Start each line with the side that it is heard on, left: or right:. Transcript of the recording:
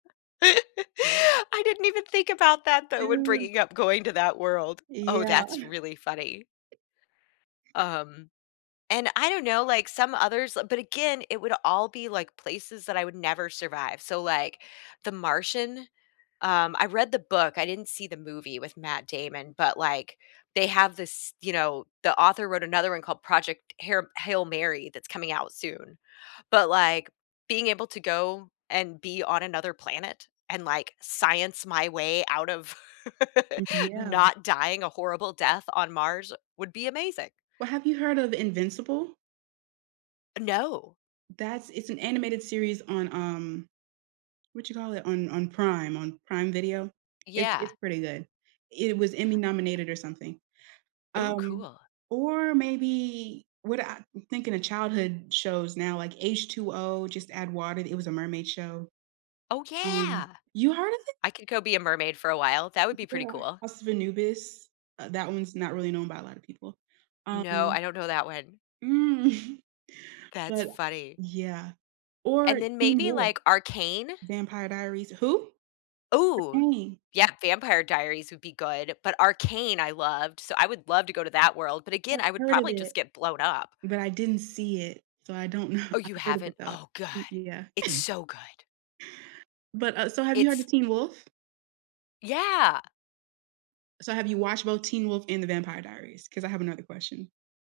left: I didn't even think about that though when
right: Dude.
left: bringing up going to that world. Oh,
right: Yeah.
left: that's really funny. Um, and I don't know, like some others uh, but again, it would all be, like, places that I would never survive, so, like, The Martian, um, I read the book, I didn't see the movie with Matt Damon, but, like, they have this you know, the author wrote another one called Project Hair Hail Mary that's coming out soon. But, like, being able to go and be on another planet and, like, science my way out of
right: M yeah.
left: not dying a horrible death on Mars would be amazing.
right: Well, have you heard of Invincible?
left: No.
right: That's it's an animated series on, um, what you call it? On on Prime on Prime Video. It's
left: Yeah.
right: it's pretty good. It was Emmy nominated or something,
left: Ooh,
right: um,
left: cool.
right: or maybe what I'm thinking of childhood shows now like H2O: Just Add Water, th it was a mermaid show,
left: Oh,
right: um
left: yeah.
right: you heard of it?
left: I could go be a mermaid for a while, that would be pretty
right: Yeah,
left: cool.
right: House of Anubis, uh, that one's not really known by a lotta people,
left: No,
right: um
left: I don't know that one.
right: Mm,
left: That's
right: but
left: funny.
right: yeah, or
left: And then
right: Teen
left: maybe
right: Wolf.
left: like Arcane?
right: Vampire Diaries Who?
left: Ooh,
right: Arcane
left: yeah, Vampire Diaries would be good, but Arcane I loved, so I would love to go to that world but again,
right: I've
left: I would
right: heard of
left: probably just
right: it.
left: get blown up.
right: But I didn't see it, so I don't know,
left: Oh,
right: I've
left: you
right: heard of it
left: haven't?
right: though,
left: Oh, god,
right: e yeah.
left: it's so good.
right: But, uh, so have you heard of
left: It's
right: Teen Wolf?
left: Yeah.
right: So have you watched both Teen Wolf and The Vampire Diaries? 'Cause I have another question.